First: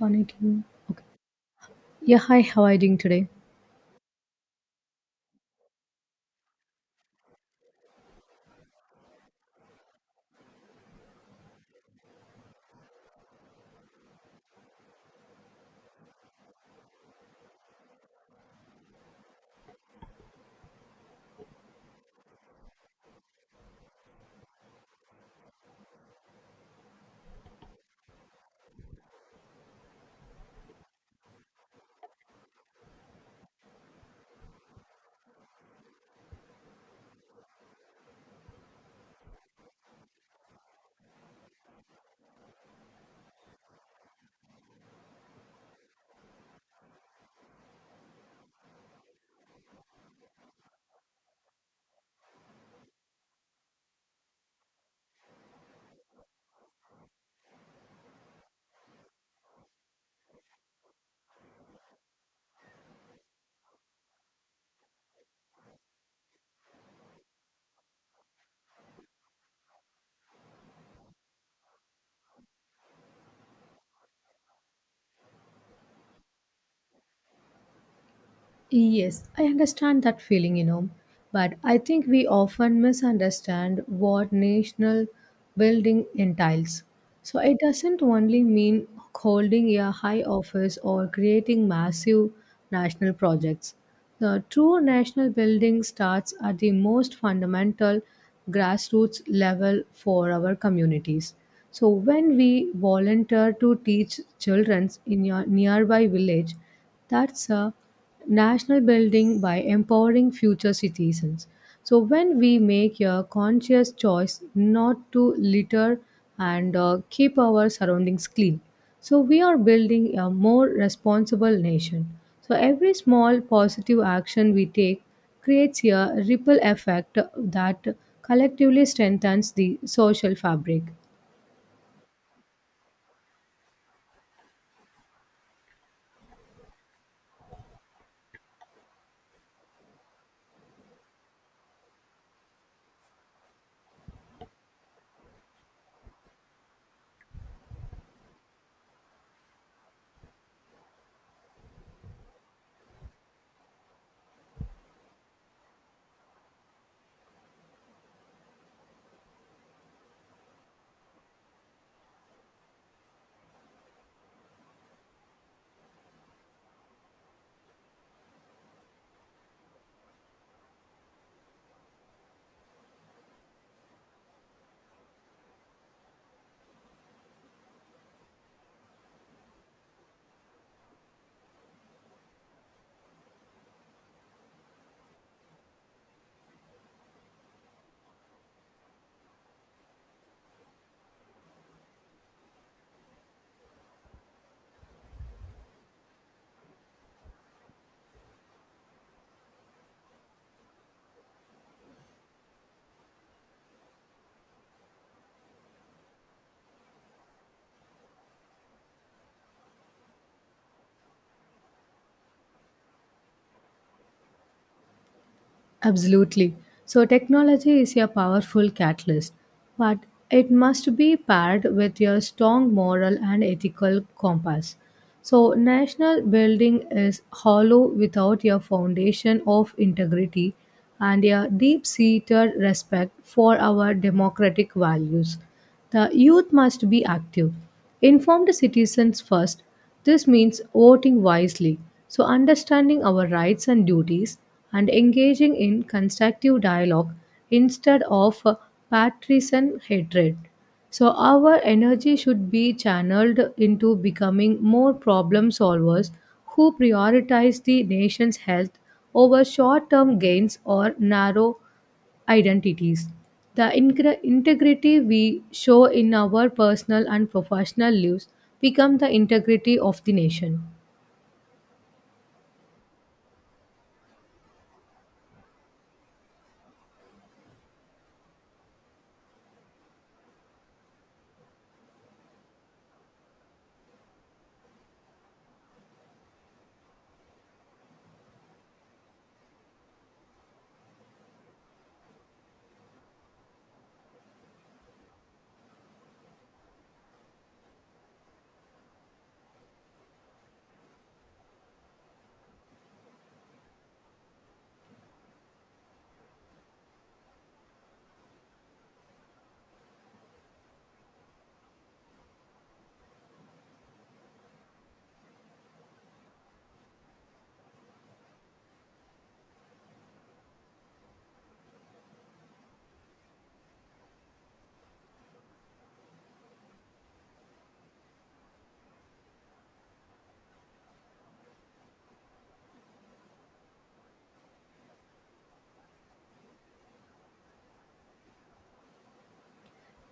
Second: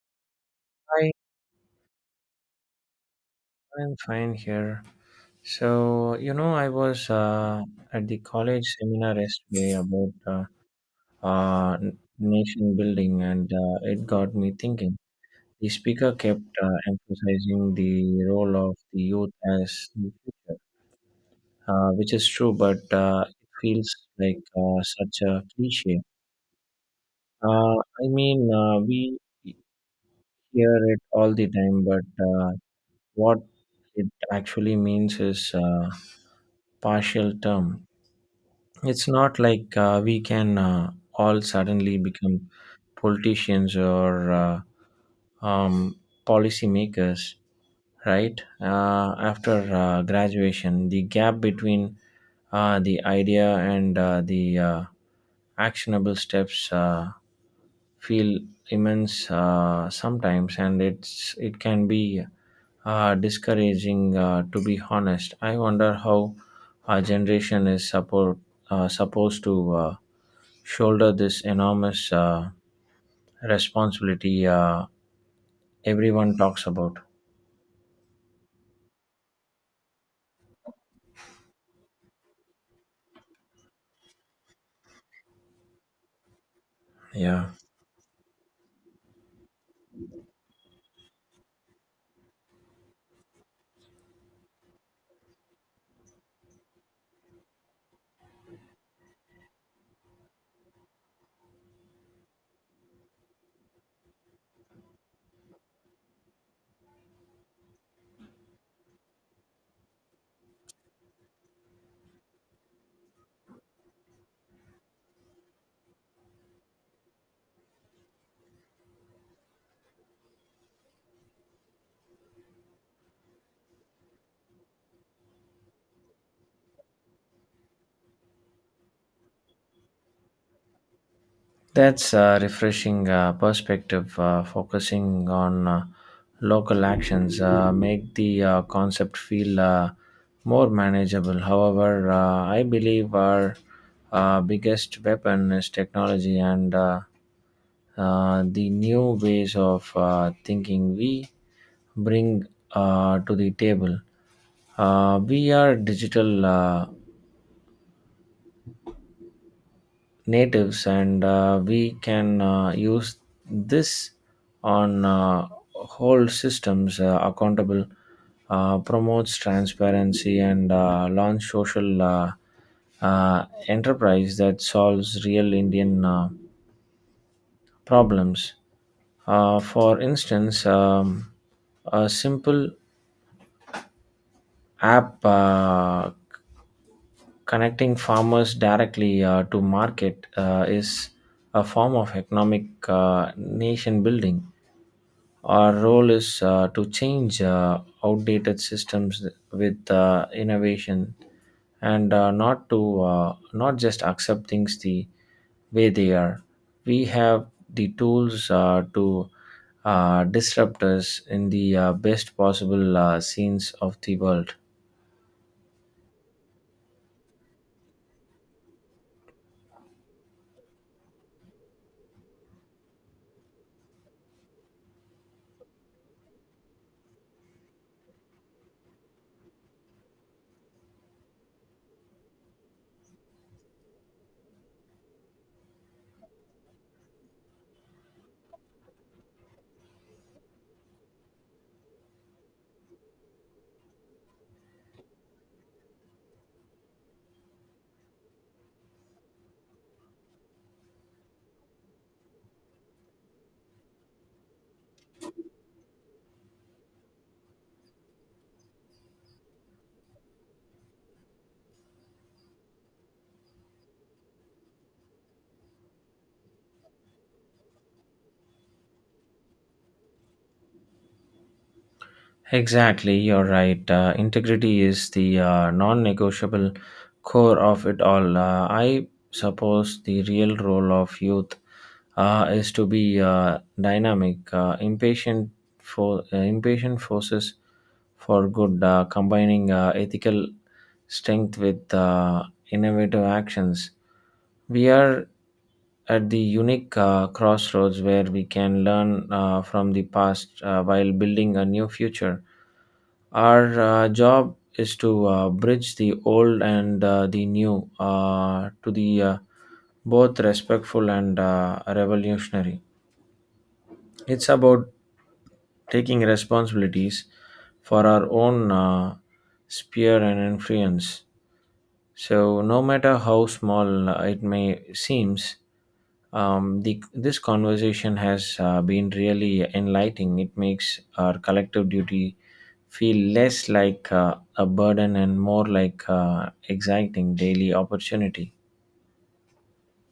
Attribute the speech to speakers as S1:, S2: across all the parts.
S1: Panicking. Okay.
S2: Hi,
S1: Yeah, hi, how are you doing today?
S2: I'm fine here. So, I was at the college seminar yesterday about uh, nation building, and it got me thinking. The speaker kept emphasizing the role of the youth as the future, which is true, but it feels like such a cliche. Uh, I mean, we hear it all the time, but what it actually means is partial term. It's not like we can all suddenly become politicians or um, policy makers, right? After graduation, the gap between the idea and the actionable steps feel immense sometimes, and it can be discouraging. To be honest, I wonder how our generation is support supposed to shoulder this enormous responsibility everyone talks about.
S1: Yes, I understand that feeling, you know, but I think we often misunderstand what national building entails. So
S2: Yeah.
S1: it doesn't only mean holding a high office or creating massive national projects. The true national building starts at the most fundamental grassroots level for our communities. So when we volunteer to teach children in your nearby village, that's a national building by empowering future citizens. So, when we make a conscious choice not to litter and keep our surroundings clean, so we are building a more responsible nation. So, every small positive action we take creates a ripple effect that collectively strengthens the social fabric.
S2: That's a refreshing perspective. Focusing on local actions make the concept feel more manageable. However, I believe our biggest weapon is technology and the new ways of thinking we bring to the table. We are digital natives, and we can use this on whole systems accountable, promotes transparency, and launch social enterprise that solves real Indian problems for instance, a simple app connecting farmers directly to market is a form of economic nation building. Our role is to change outdated systems with innovation and not just accept things the way they are. We have the tools to disrupt us in the best possible scenes of the world.
S1: Absolutely. So, technology is a powerful catalyst, but it must be paired with your strong moral and ethical compass. So, national building is hollow without your foundation of integrity and a deep seated respect for our democratic values. The youth must be active, informed citizens first, this means voting wisely, so understanding our rights and duties and engaging in constructive dialogue instead of partisan hatred. So, our energy should be channeled into becoming more problem solvers who prioritize the nation's health over short term gains or narrow identities. The integrity we show in our personal and professional lives become the integrity of the nation.
S2: Exactly, you're right. Integrity is the non negotiable core of it all. I suppose the real role of youth is to be dynamic, impatient forces for good, combining ethical strength with innovative actions. We are at the unique crossroads where we can learn from the past while building a new future. Our job is to bridge the old and the new to the both respectful and revolutionary. It's about taking responsibilities for our own sphere and influence. So, no matter how small it may seems, this conversation has been really enlightening. It makes our collective duty feel less like a burden and more like exciting daily opportunity.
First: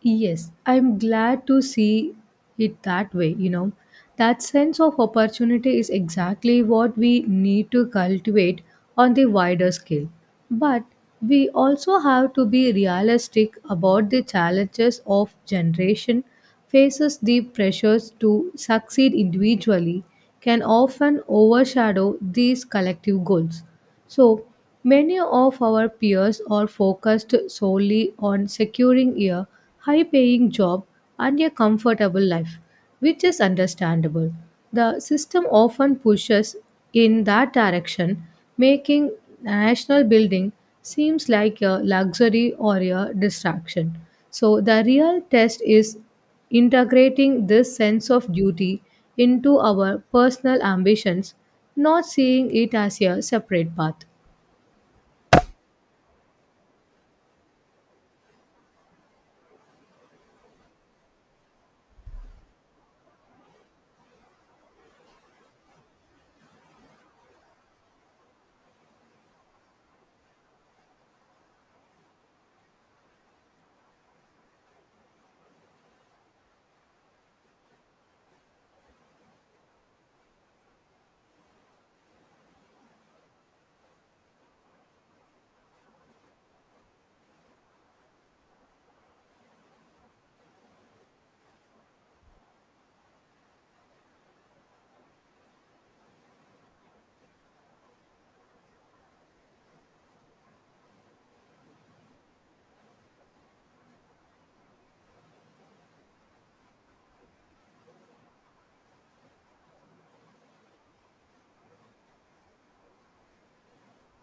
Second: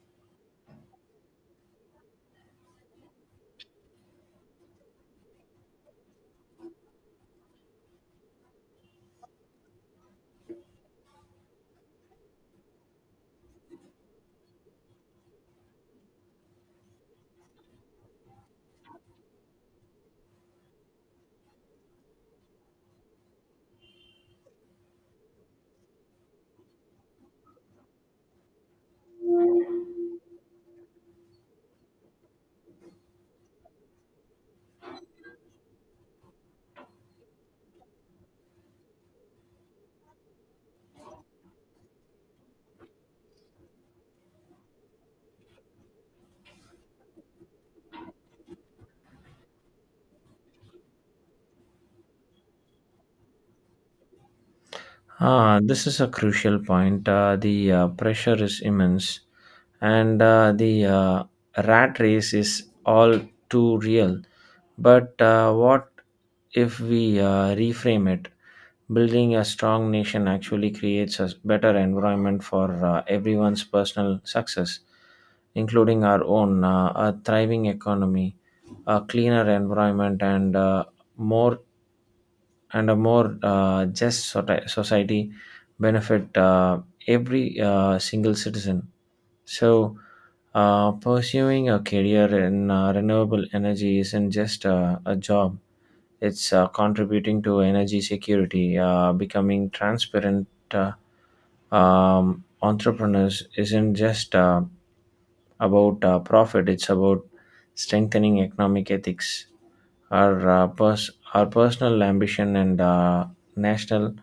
S1: Yes, I'm glad to see it that way, you know. That sense of opportunity is exactly what we need to cultivate on the wider scale. But we also have to be realistic about the challenges of generation faces the pressures to succeed individually can often overshadow these collective goals. So, many of our peers are focused solely on securing a high paying job and a comfortable life, which is understandable. The system often pushes in that direction, making national building seems like a luxury or a distraction. So the real test is integrating this sense of duty into our personal ambitions, not seeing it as a separate path.
S2: Ah, this is a crucial point. The pressure is immense, and the rat race is all too real. But what if we reframe it? Building a strong nation actually creates a better environment for everyone's personal success, including our own. A thriving economy, a cleaner environment, and more and a more just society benefit every single citizen. So, pursuing a career in renewable energy isn't just a job, it's contributing to energy security, becoming transparent. Entrepreneurs isn't just about profit, it's about strengthening economic ethics. Our personal ambition and national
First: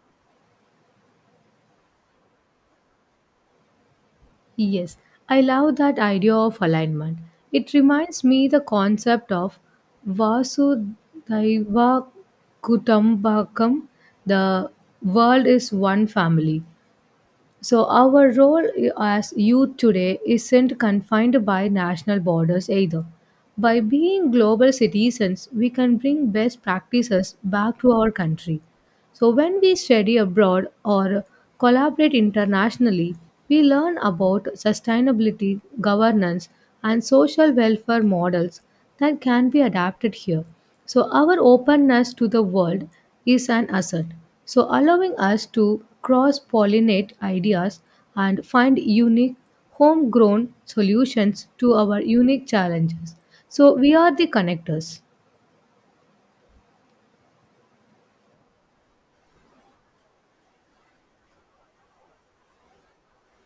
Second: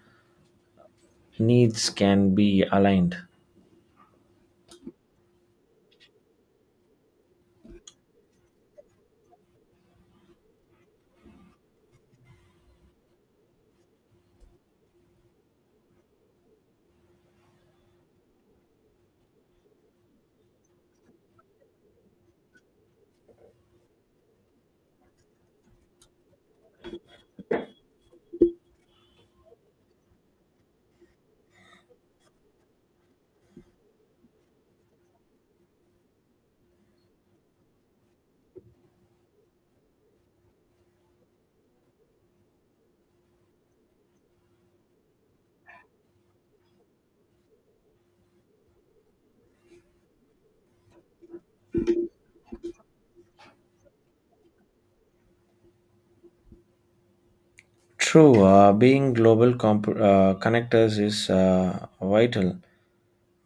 S2: needs can be aligned.
S1: Yes, I love that idea of alignment. It reminds me the concept of Vasudhaiva Kutumbakam, the world is one family. So our role as youth today isn't confined by national borders either. By being global citizens, we can bring best practices back to our country. So, when we study abroad or collaborate internationally, we learn about sustainability, governance, and social welfare models that can be adapted here. So, our openness to the world is an asset. So, allowing us to cross pollinate ideas and find unique homegrown solutions to our unique challenges. So, we are the connectors.
S2: True, being global connectors is vital,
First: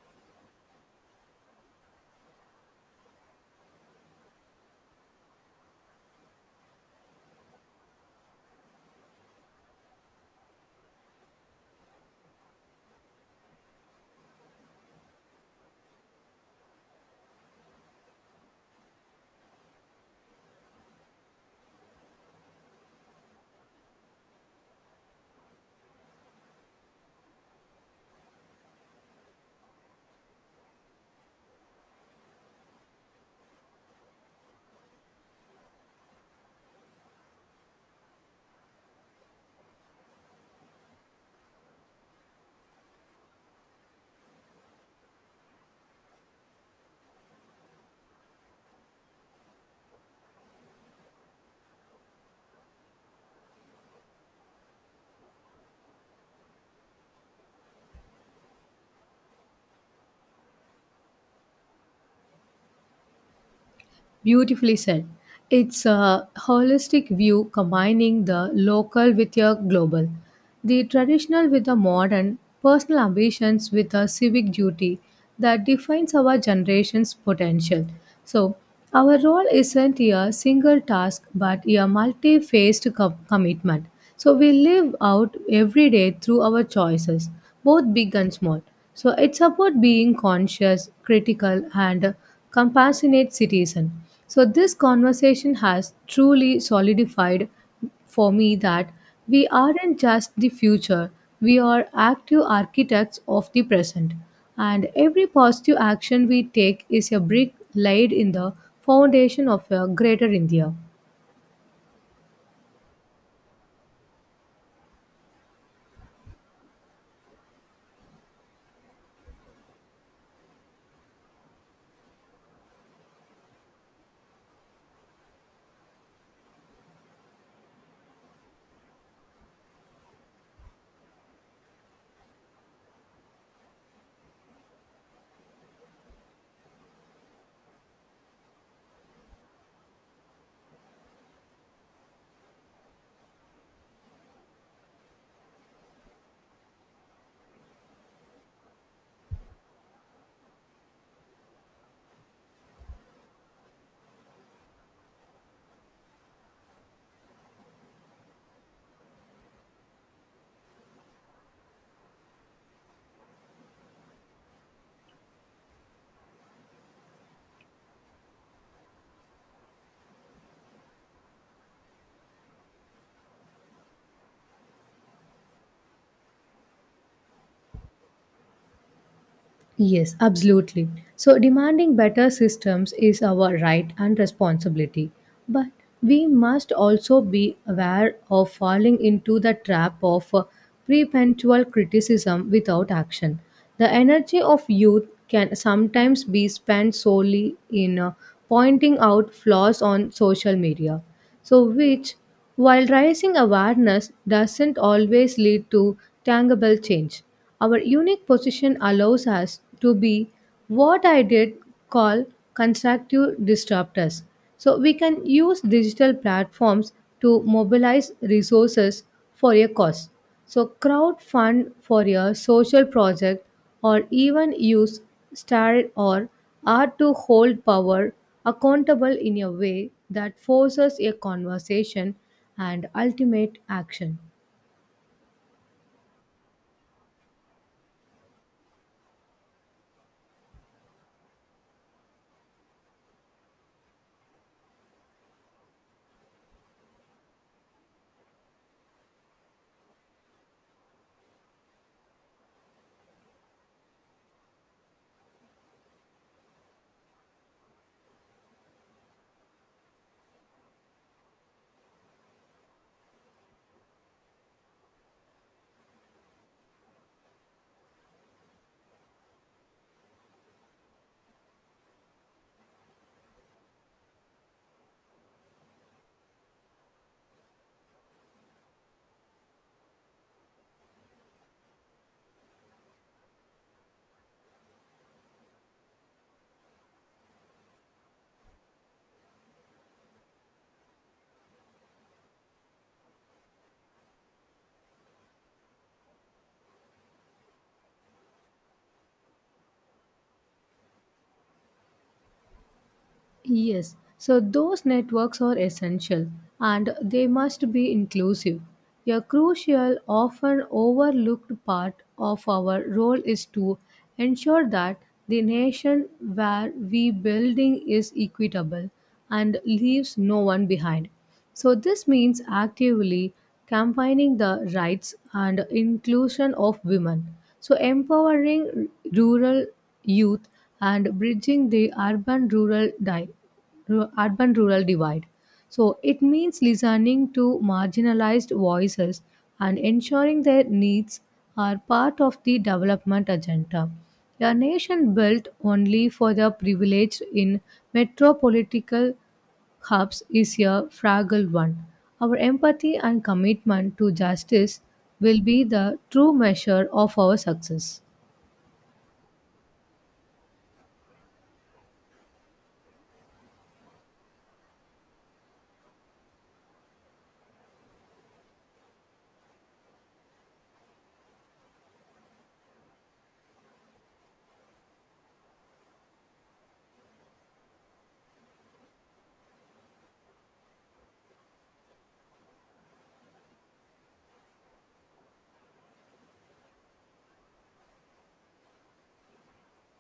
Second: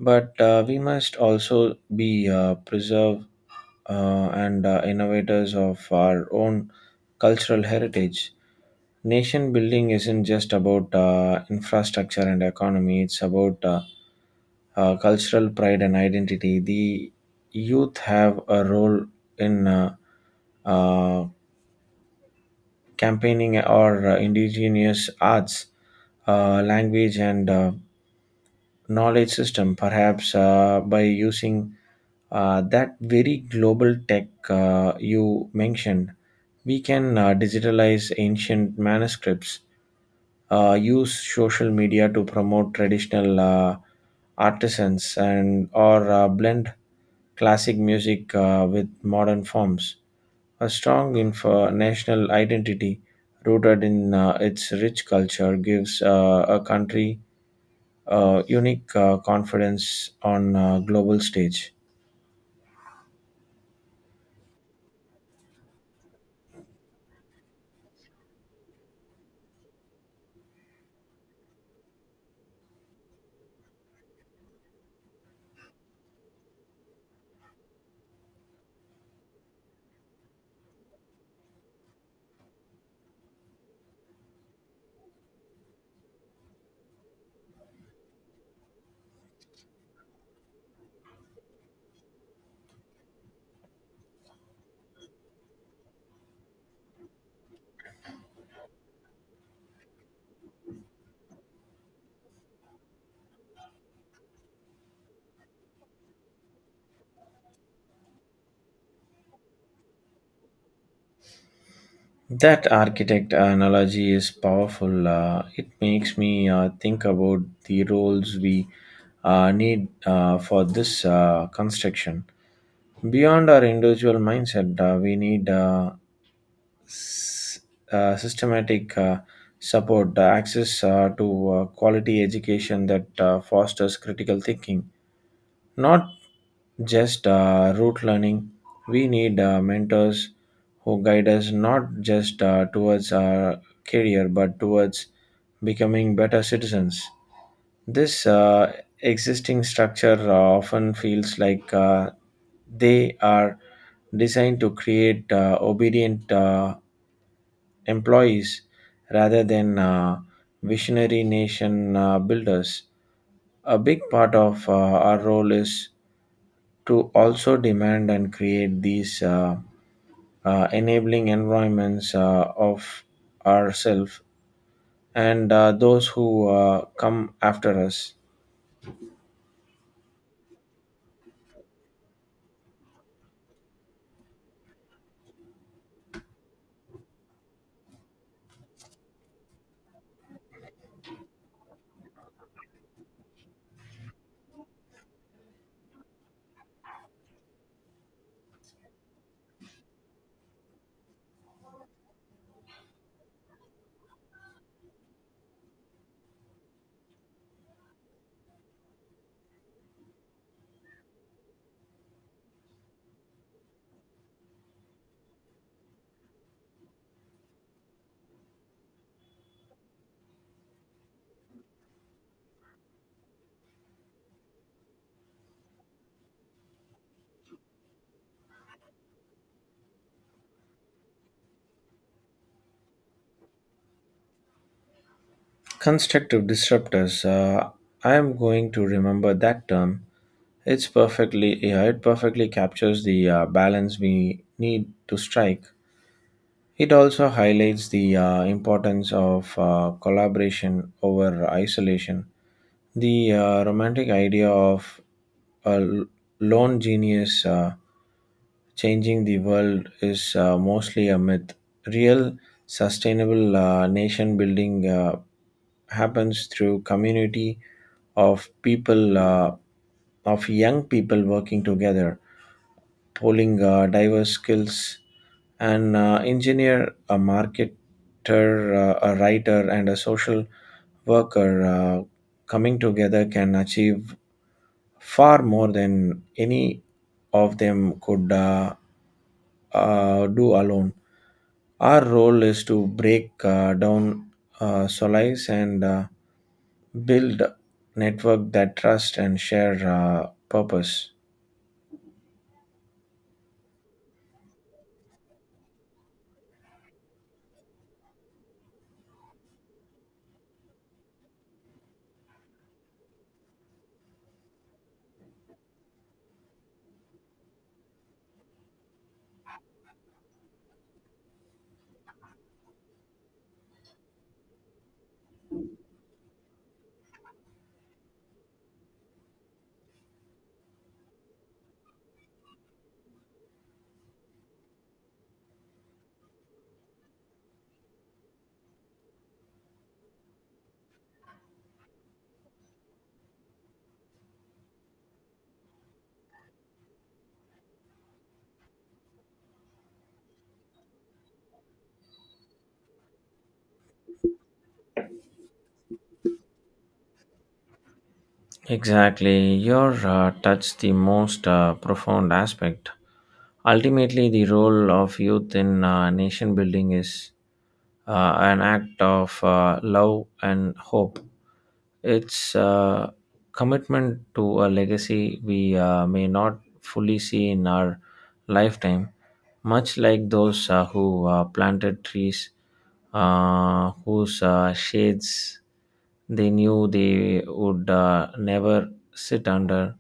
S2: but we must also be preserve and innovators of our own cultural heritage. Nation building isn't just about infrastructure and economy; it's about cultural pride and identity. The youth have a role in uh, campaigning or indigenous arts, language, and knowledge system, perhaps by using that very global tech you mentioned. We can digitalize ancient manuscripts, use social media to promote traditional artisans, and or blend classic music with modern forms. A strong info national identity rooted in its rich culture gives a country a unique confidence on a global stage.
S1: Beautifully said. It's a holistic view combining the local with your global, the traditional with the modern, personal ambitions with a civic duty that defines our generation's potential. So, our role isn't a single task but a multi faced commitment. So, we live out every day through our choices both big and small. So it's about being conscious, critical, and compassionate citizen. So this conversation has truly solidified for me that we aren't just the future, we are active architects of the present. And every positive action we take is a brick laid in the foundation of a greater India.
S2: That architect analogy is powerful. It makes me think about the roles we need for this construction. Beyond our individual mindset, we need s- systematic support, access to quality education that fosters critical thinking, not just rote learning. We need mentors who guide us not just towards our career but towards becoming better citizens. This existing structure often feels like they are designed to create obedient employees rather than visionary nation builders. A big part of our role is to also demand and create these enabling environments of ourselves and those who come after us.
S1: Yes, absolutely. So, demanding better systems is our right and responsibility. But we must also be aware of falling into the trap of perpetual criticism without action. The energy of youth can sometimes be spent solely in pointing out flaws on social media. So, which, while raising awareness, doesn't always lead to tangible change. Our unique position allows us to be what I did call constructive disruptors. So, we can use digital platforms to mobilize resources for a cause. So, crowdfund for a social project or even use started or are to hold power accountable in a way that forces a conversation and ultimate action.
S2: Constructive disruptors. I am going to remember that term. It's perfectly Yeah, it perfectly captures the balance we need to strike. It also highlights the importance of collaboration over isolation. The romantic idea of a l- lone genius changing the world is mostly a myth. Real sustainable nation building happens through community of people of young people working together, polling diverse skills, an engineer, a marketer, a writer, and a social worker coming together can achieve far more than any of them could do alone. Our role is to break down solace and build network that trust and share purpose.
S1: Yes, so those networks are essential and they must be inclusive. A crucial, often overlooked part of our role is to ensure that the nation where we building is equitable and leaves no one behind. So, this means actively campaigning the rights and inclusion of women. So, empowering rural youth and bridging the urban rural divide. So, it means listening to marginalized voices and ensuring their needs are part of the development agenda. A nation built only for the privileged in metropolitan Hobbes is a fragile one. Our empathy and commitment to justice will be the true measure of our success.
S2: Exactly. Your touched the most profound aspect. Ultimately, the role of youth in nation building is an act of love and hope. It's a commitment to a legacy we may not fully see in our lifetime, much like those who planted trees whose shades they knew they would never sit under.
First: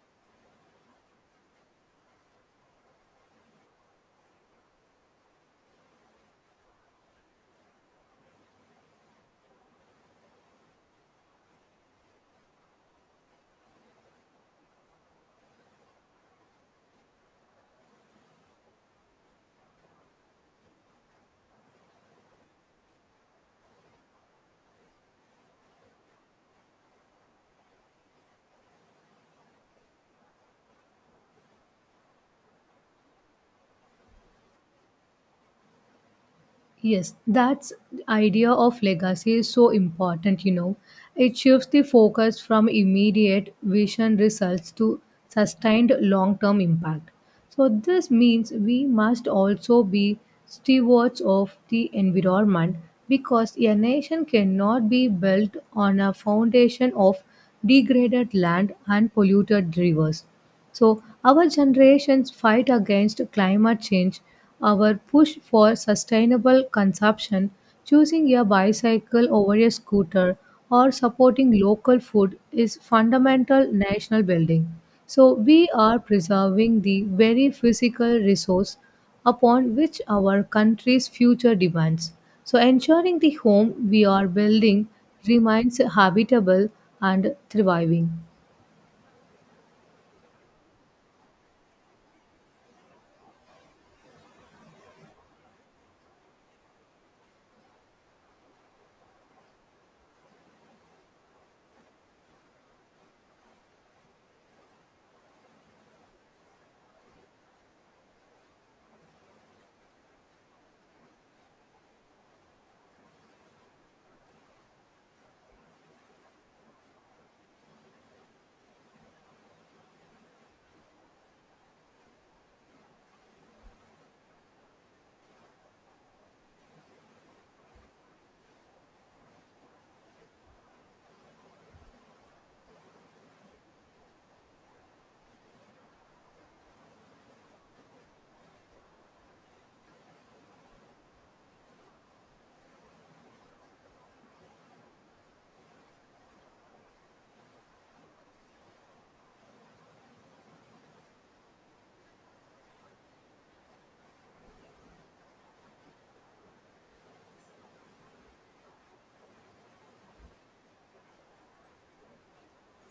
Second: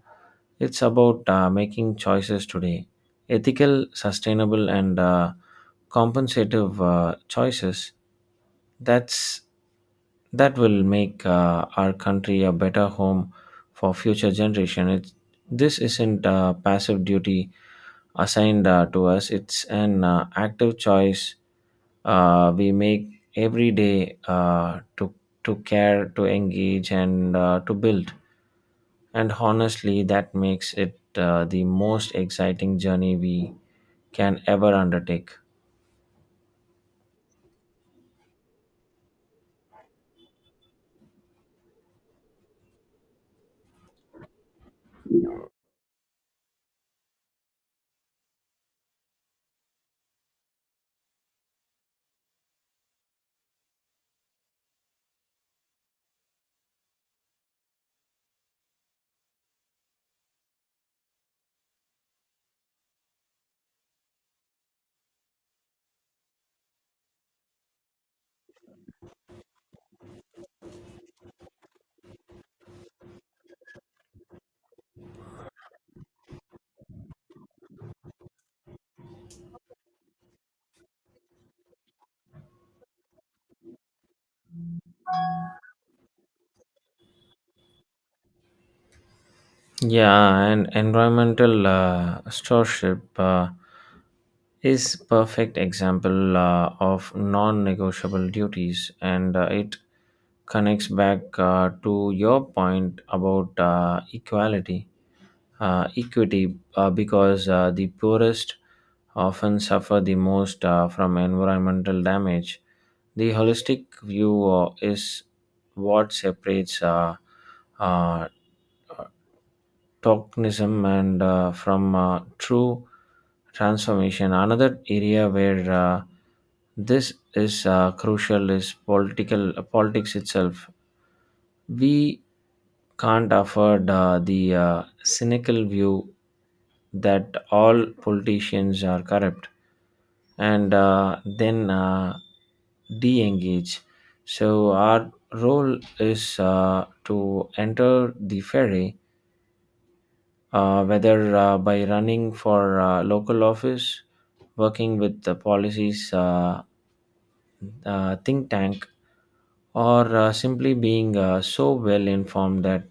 S2: It's about making choices today, ethical, sustainable, and compensative choices. That's that will make our country a better home for future generation. This isn't a passive duty assigned to us; it's an active choice we make every day to care, to engage, and to build, and honestly that makes it the most exciting journey we can ever undertake.
S1: Yes, that's idea of legacy is so important, you know. It shifts the focus from immediate vision results to sustained long-term impact. So this means we must also be stewards of the environment because a nation cannot be built on a foundation of degraded land and polluted rivers. So, our generation's fight against climate change, our push for sustainable consumption, choosing a bicycle over a scooter, or supporting local food is fundamental national building. So, we are preserving the very physical resource upon which our country's future depends. So, ensuring the home we are building remains habitable and thriving.
S2: Yeah, and environmental stewardship is perfect example of non-negotiable duties, and it connects back to your point about equality equity because the poorest often suffer the most from environmental damage. The holistic view is what separates uh, tokenism and from true transformation. Another area where this is crucial is political politics itself. We can't afford the cynical view that all politicians are corrupt, and then de engage. So, our role is to enter the ferry, whether by running for local office, working with the policies think tank, or simply being so well informed that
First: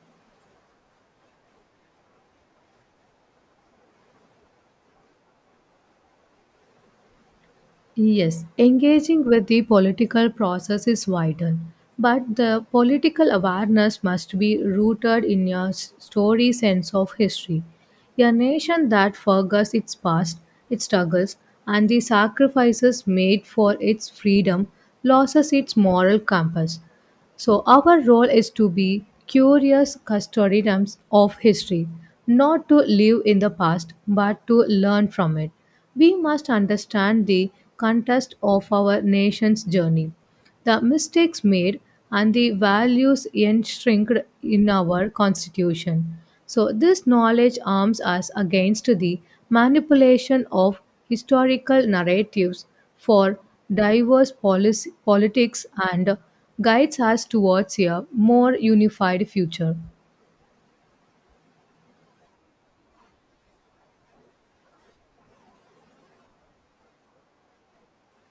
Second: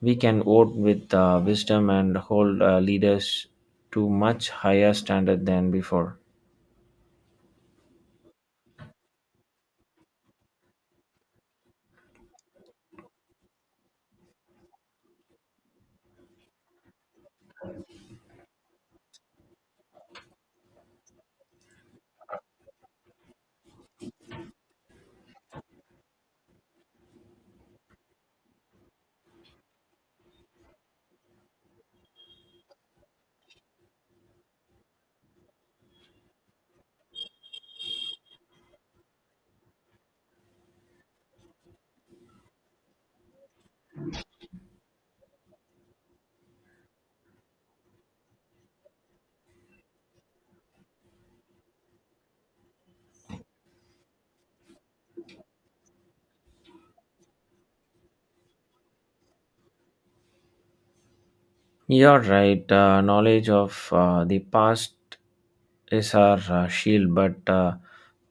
S2: we can vote with wisdom and hold leaders to much higher standard than before.
S1: Yes, engaging with the political process is vital, but the political awareness must be rooted in your story sense of history. A nation that forgets its past, its struggles, and the sacrifices made for its freedom loses its moral compass. So, our role is to be curious custodians of history, not to live in the past, but to learn from it. We must understand the context of our nation's journey, the mistakes made, and the values enshrined in our constitution. So, this knowledge arms us against the manipulation of historical narratives for diverse policy, politics and guides us towards a more unified future.
S2: You're right. Knowledge of the past is our shield, but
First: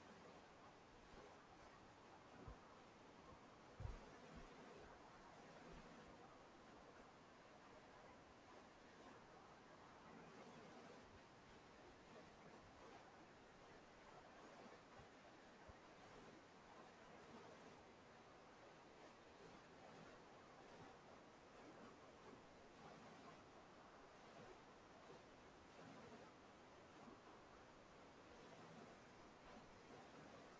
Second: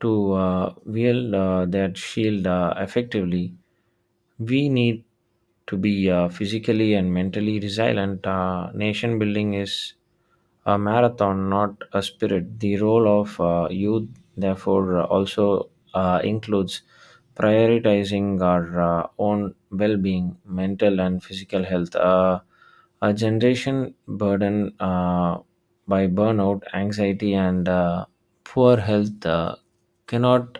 S2: to wield that shield effectively, we need to be physically and mentally resilient. Nation building is a marathon, not a spirit. The role of youth, therefore, also includes prioritizing our own well being, mental and physical health. A generation burden by burnout, anxiety, and poor health cannot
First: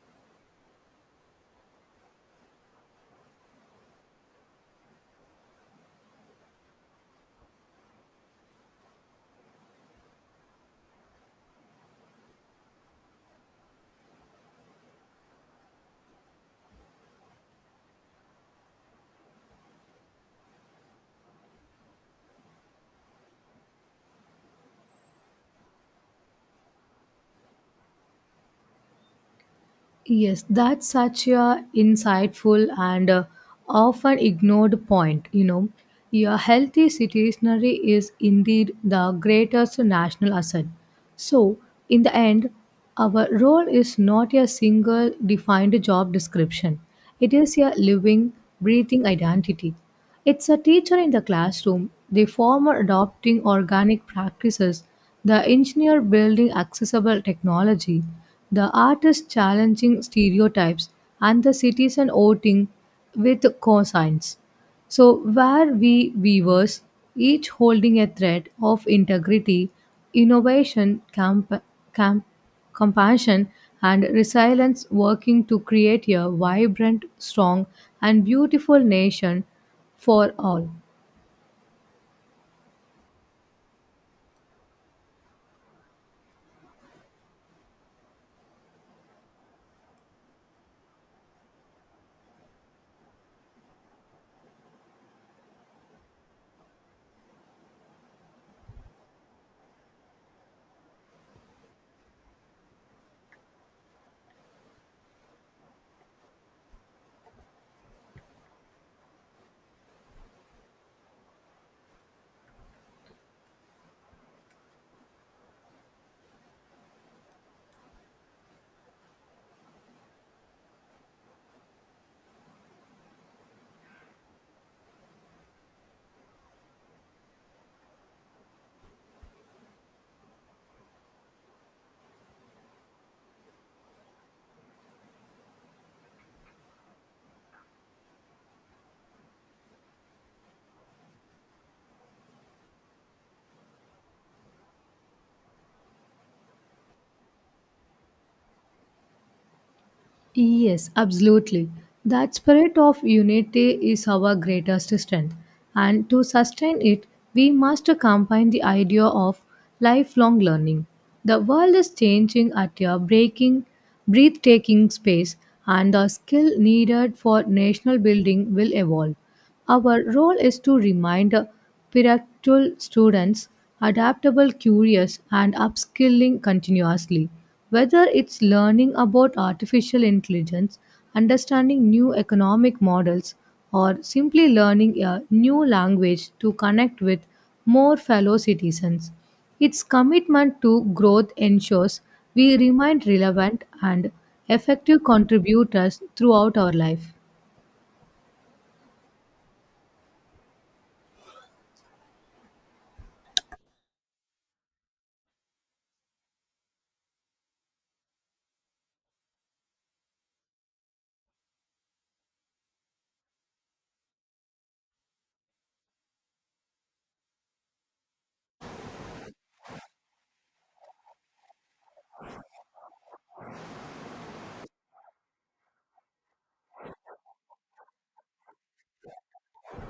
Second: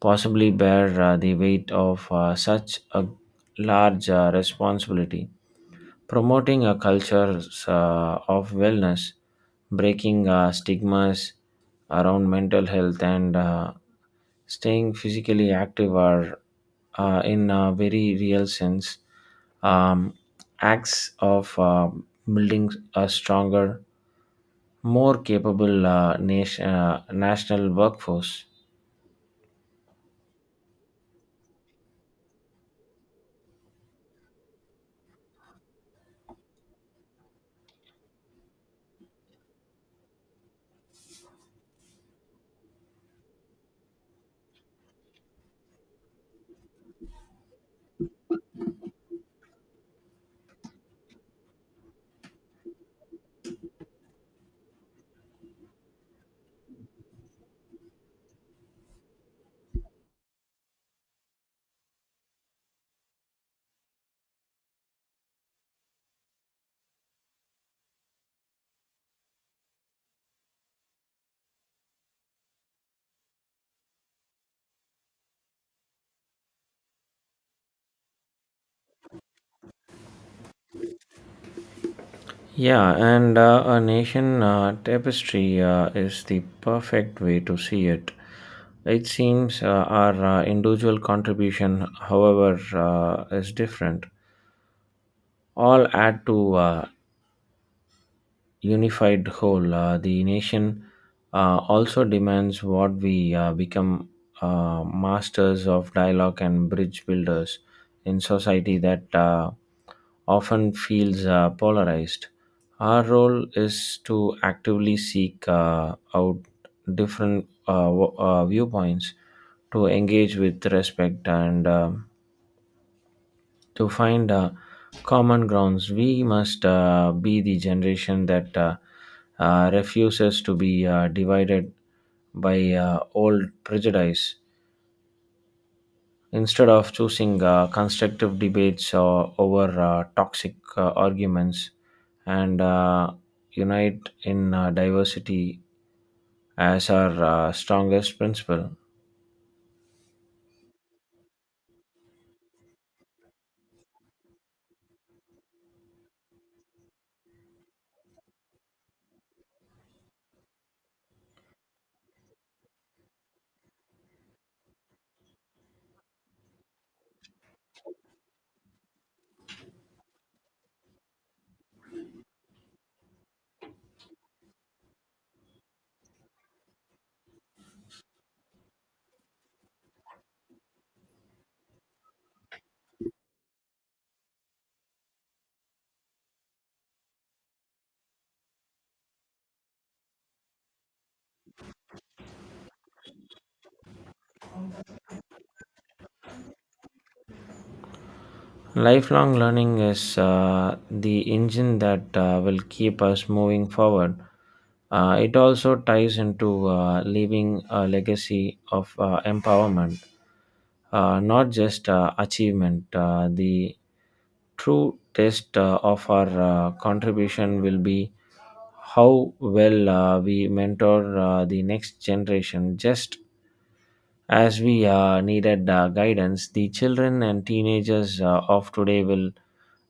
S2: possibly bear the weight of such a large responsibility. Promoting a culture of wellness, breaking stigmas around mental health, and staying physically active are, in a very real sense, um, acts of building a stronger, more capable national workforce.
S1: Yes, that's such a insightful and often ignored point. You know, a healthy citizenry is indeed the greatest national asset. So, in the end, our role is not a single defined job description. It is a living, breathing identity. It's a teacher in the classroom, the farmer adopting organic practices, the engineer building accessible technology, the artist challenging stereotypes, and the citizen voting with cosigns. So, where we viewers, each holding a thread of integrity, innovation, camp- compassion, and resilience, working to create a vibrant, strong, and beautiful nation for all.
S2: Yeah, and a nation tapestry is the perfect way to see it. It seems our individual contribution, however, is different. All add to unified whole. The nation also demands what we become masters of dialogue and bridge builders in society that often feels polarized. Our role is to actively seek out different viewpoints, to engage with respect, and to find common grounds. We must be the generation that refuses to be divided by old prejudice. Instead of choosing constructive debates over toxic arguments and unite in diversity as our strongest principle.
S1: Yes, absolutely. That spirit of unity is our greatest strength, and to sustain it, we must combine the idea of lifelong learning. The world is changing at a breathtaking pace, and the skill needed for national building will evolve. Our role is to remind Piratul students adaptable, curious, and upskilling continuously. Whether it's learning about artificial intelligence, understanding new economic models, or simply learning a new language to connect with more fellow citizens. Its commitment to growth ensures we remain relevant and effective contributors throughout our life.
S2: Lifelong learning is the engine that will keep us moving forward. It also ties into leaving a legacy of empowerment, not just achievement. The true test of our contribution will be how well we mentor the next generation. Just as we needed guidance, the children and teenagers of today will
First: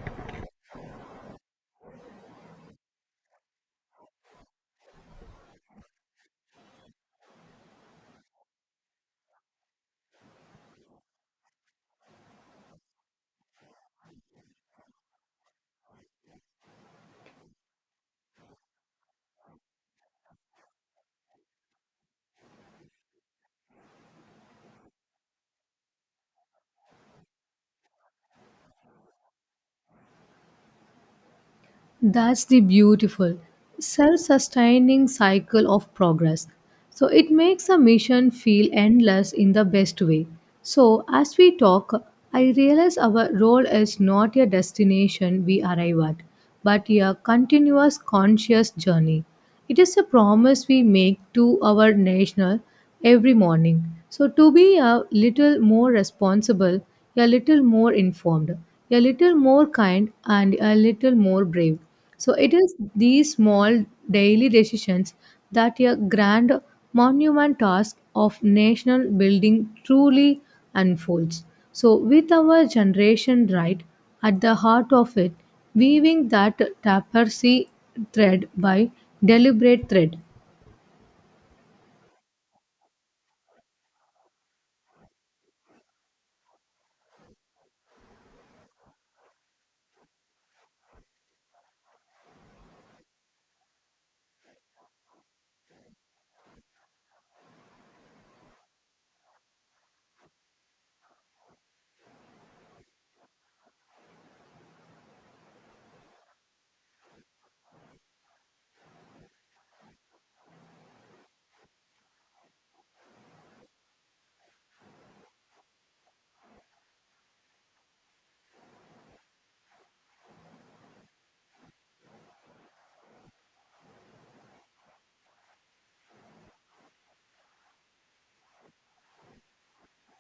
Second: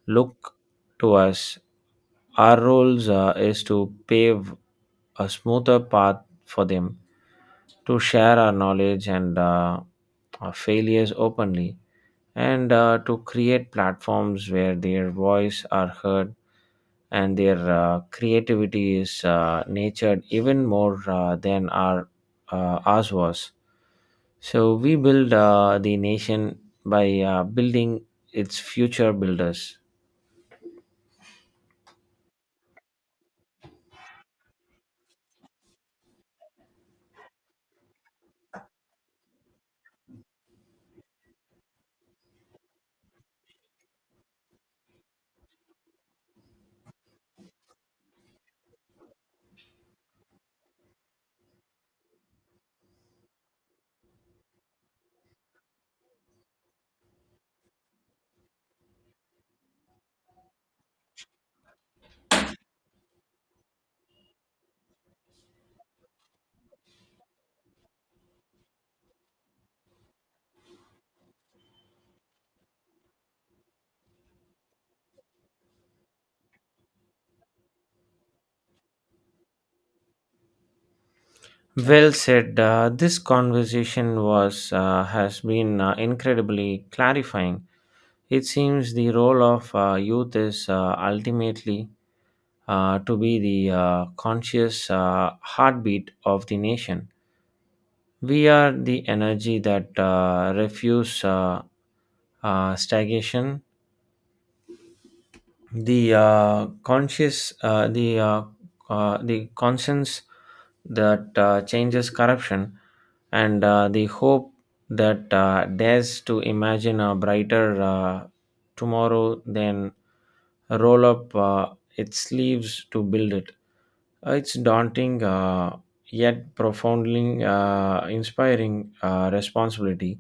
S2: look to us. Our roles is to pave a smoother path for them, to share our knowledge and our failures openly, and to create platforms where their voice are heard and their creativity is nurtured even more than ours was. So we build the nation by building its future builders.
S1: That's the beautiful self sustaining cycle of progress. So it makes a mission feel endless in the best way. So as we talk, I realize our role is not a destination we arrive at, but a continuous conscious journey. It is a promise we make to our national every morning. So, to be a little more responsible, a little more informed, a little more kind, and a little more brave. So, it is these small daily decisions that a grand monument task of national building truly unfolds. So, with our generation right at the heart of it, weaving that tapestry thread by deliberate thread.
S2: Well said. This conversation was has been incredibly clarifying. It seems the role of youth is ultimately to be the conscious heartbeat of the nation. We are the energy that refuse stagnation, the conscious the conscience that changes corruption and the hope that dares to imagine a brighter tomorrow, then roll up its sleeves to build it. It's daunting, yet profoundly inspiring responsibility,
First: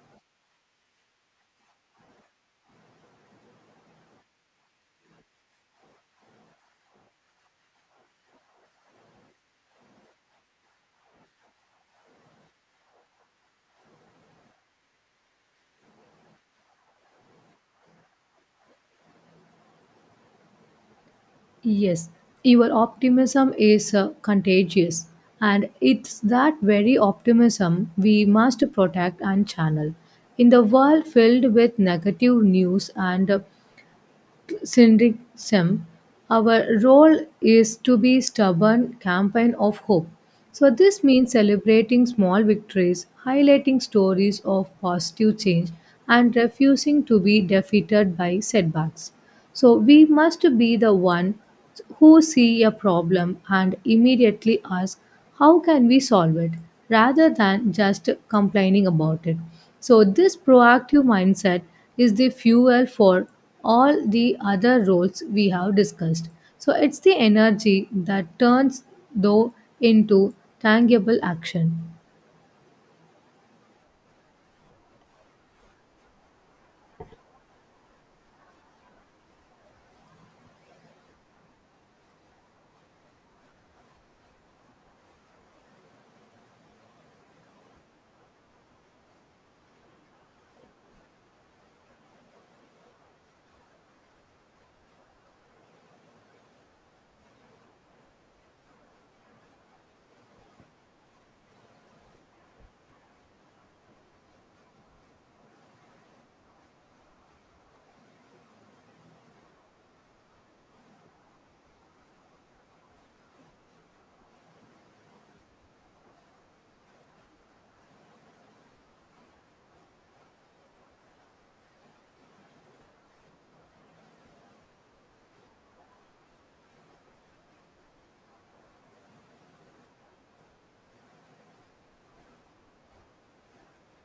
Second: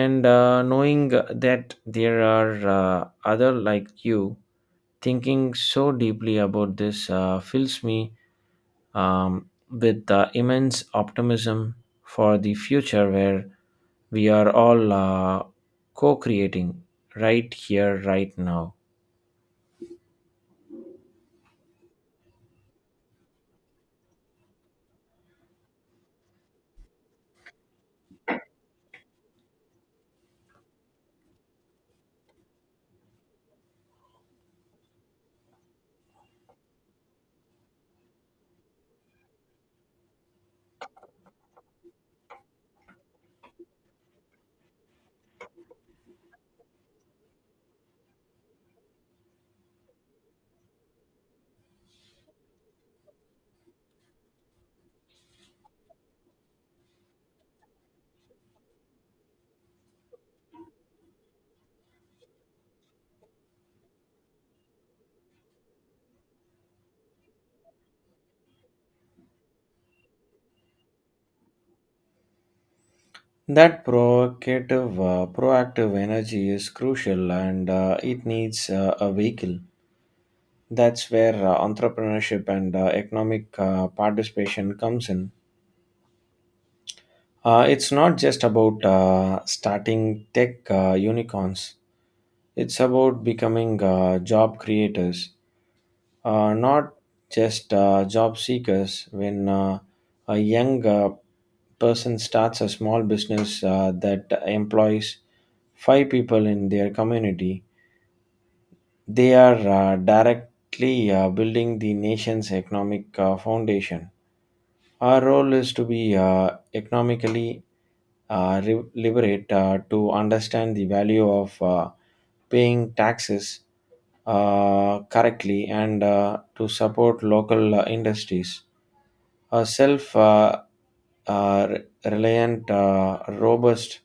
S2: and knowing that there are other like you thinking so deeply about this fills me with immense optimism for the future where we are all co-creating right here right now.
S1: Yes, your optimism is contagious, and it's that very optimism we must protect and channel. In the world filled with negative news and syndicalism, our role is to be stubborn campaign of hope. So this means celebrating small victories, highlighting stories of positive change, and refusing to be defeated by setbacks. So we must be the one who see a problem and immediately ask how can we solve it rather than just complaining about it. So this proactive mindset is the fuel for all the other roles we have discussed. So it's the energy that turns though into tangible action.
S2: That provocative proactive energy is crucial, and it needs a vehicle. That's where entrepreneurship and economic participation comes in. It's not just about starting tech unicorns, it's about becoming job creators, not just job seekers. When a young person starts a small business that employs five people in their community, they are directly building the nation's economic foundation. Our role is to be economically liberate, to understand the value of paying taxes correctly and to support local industries. A self uh, re- reliant, robust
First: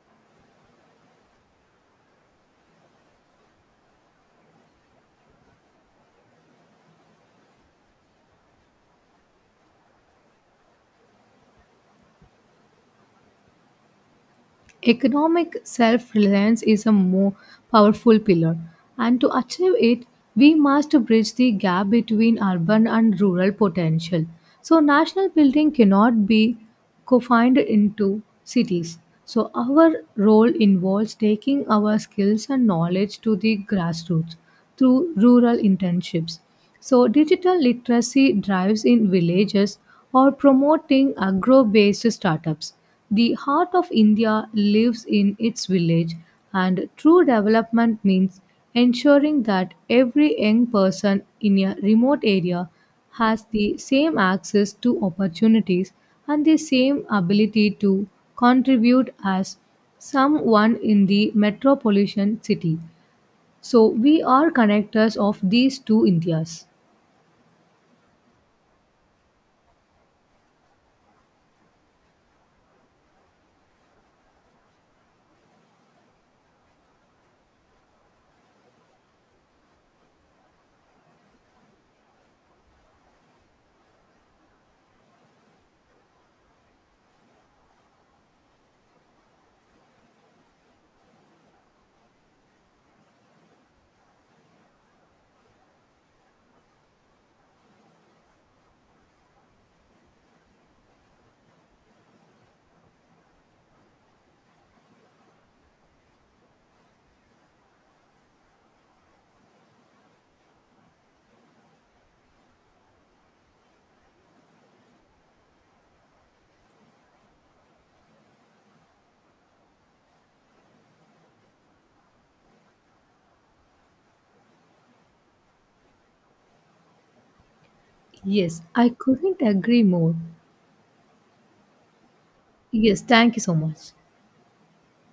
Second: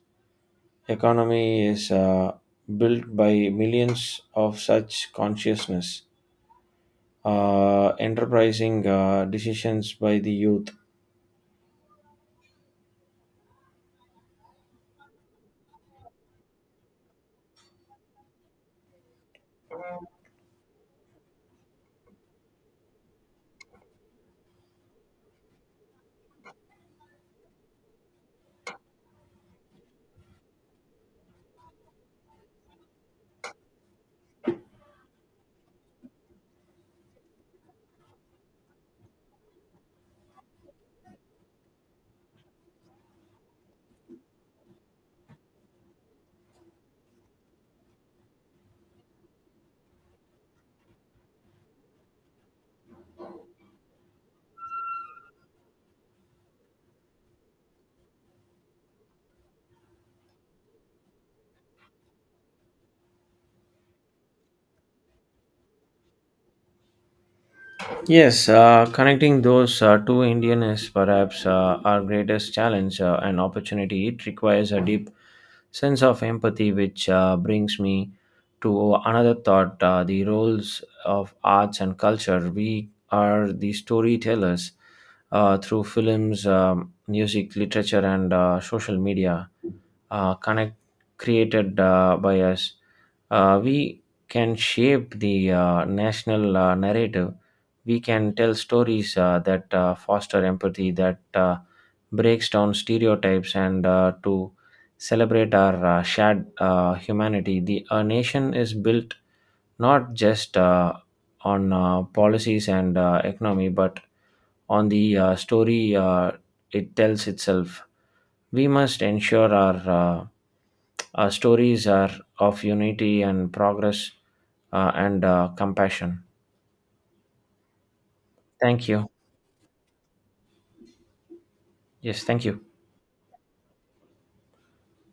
S2: economy is built by millions of such consciousness, enterprising decisions by the youth.
S1: Economic self reliance is a more powerful pillar, and to achieve it, we must bridge the gap between urban and rural potential. So, national building cannot be confined into cities. So, our role involves taking our skills and knowledge to the grassroots through rural internships. So, digital literacy drives in villages or promoting agro based startups. The heart of India lives in its village, and true development means ensuring that every young person in a remote area has the same access to opportunities and the same ability to contribute as someone in the metropolitan city. So, we are connectors of these two Indias.
S2: Yes, connecting those two Indian is perhaps our greatest challenge and opportunity. It requires a deep sense of empathy, which brings me to another thought: the roles of arts and culture. We are the storytellers through films, music, literature, and social media connect created by us, we can shape the national narrative. We can tell stories that foster empathy, that breaks down stereotypes, and to celebrate our shared humanity. The a nation is built not just on policies and economy, but on the story it tells itself. We must ensure our stories are of unity and progress, and compassion.
S1: Yes,
S2: Thank
S1: I
S2: you.
S1: couldn't agree more.
S2: Yes, thank you.
S1: Yes, thank you so much.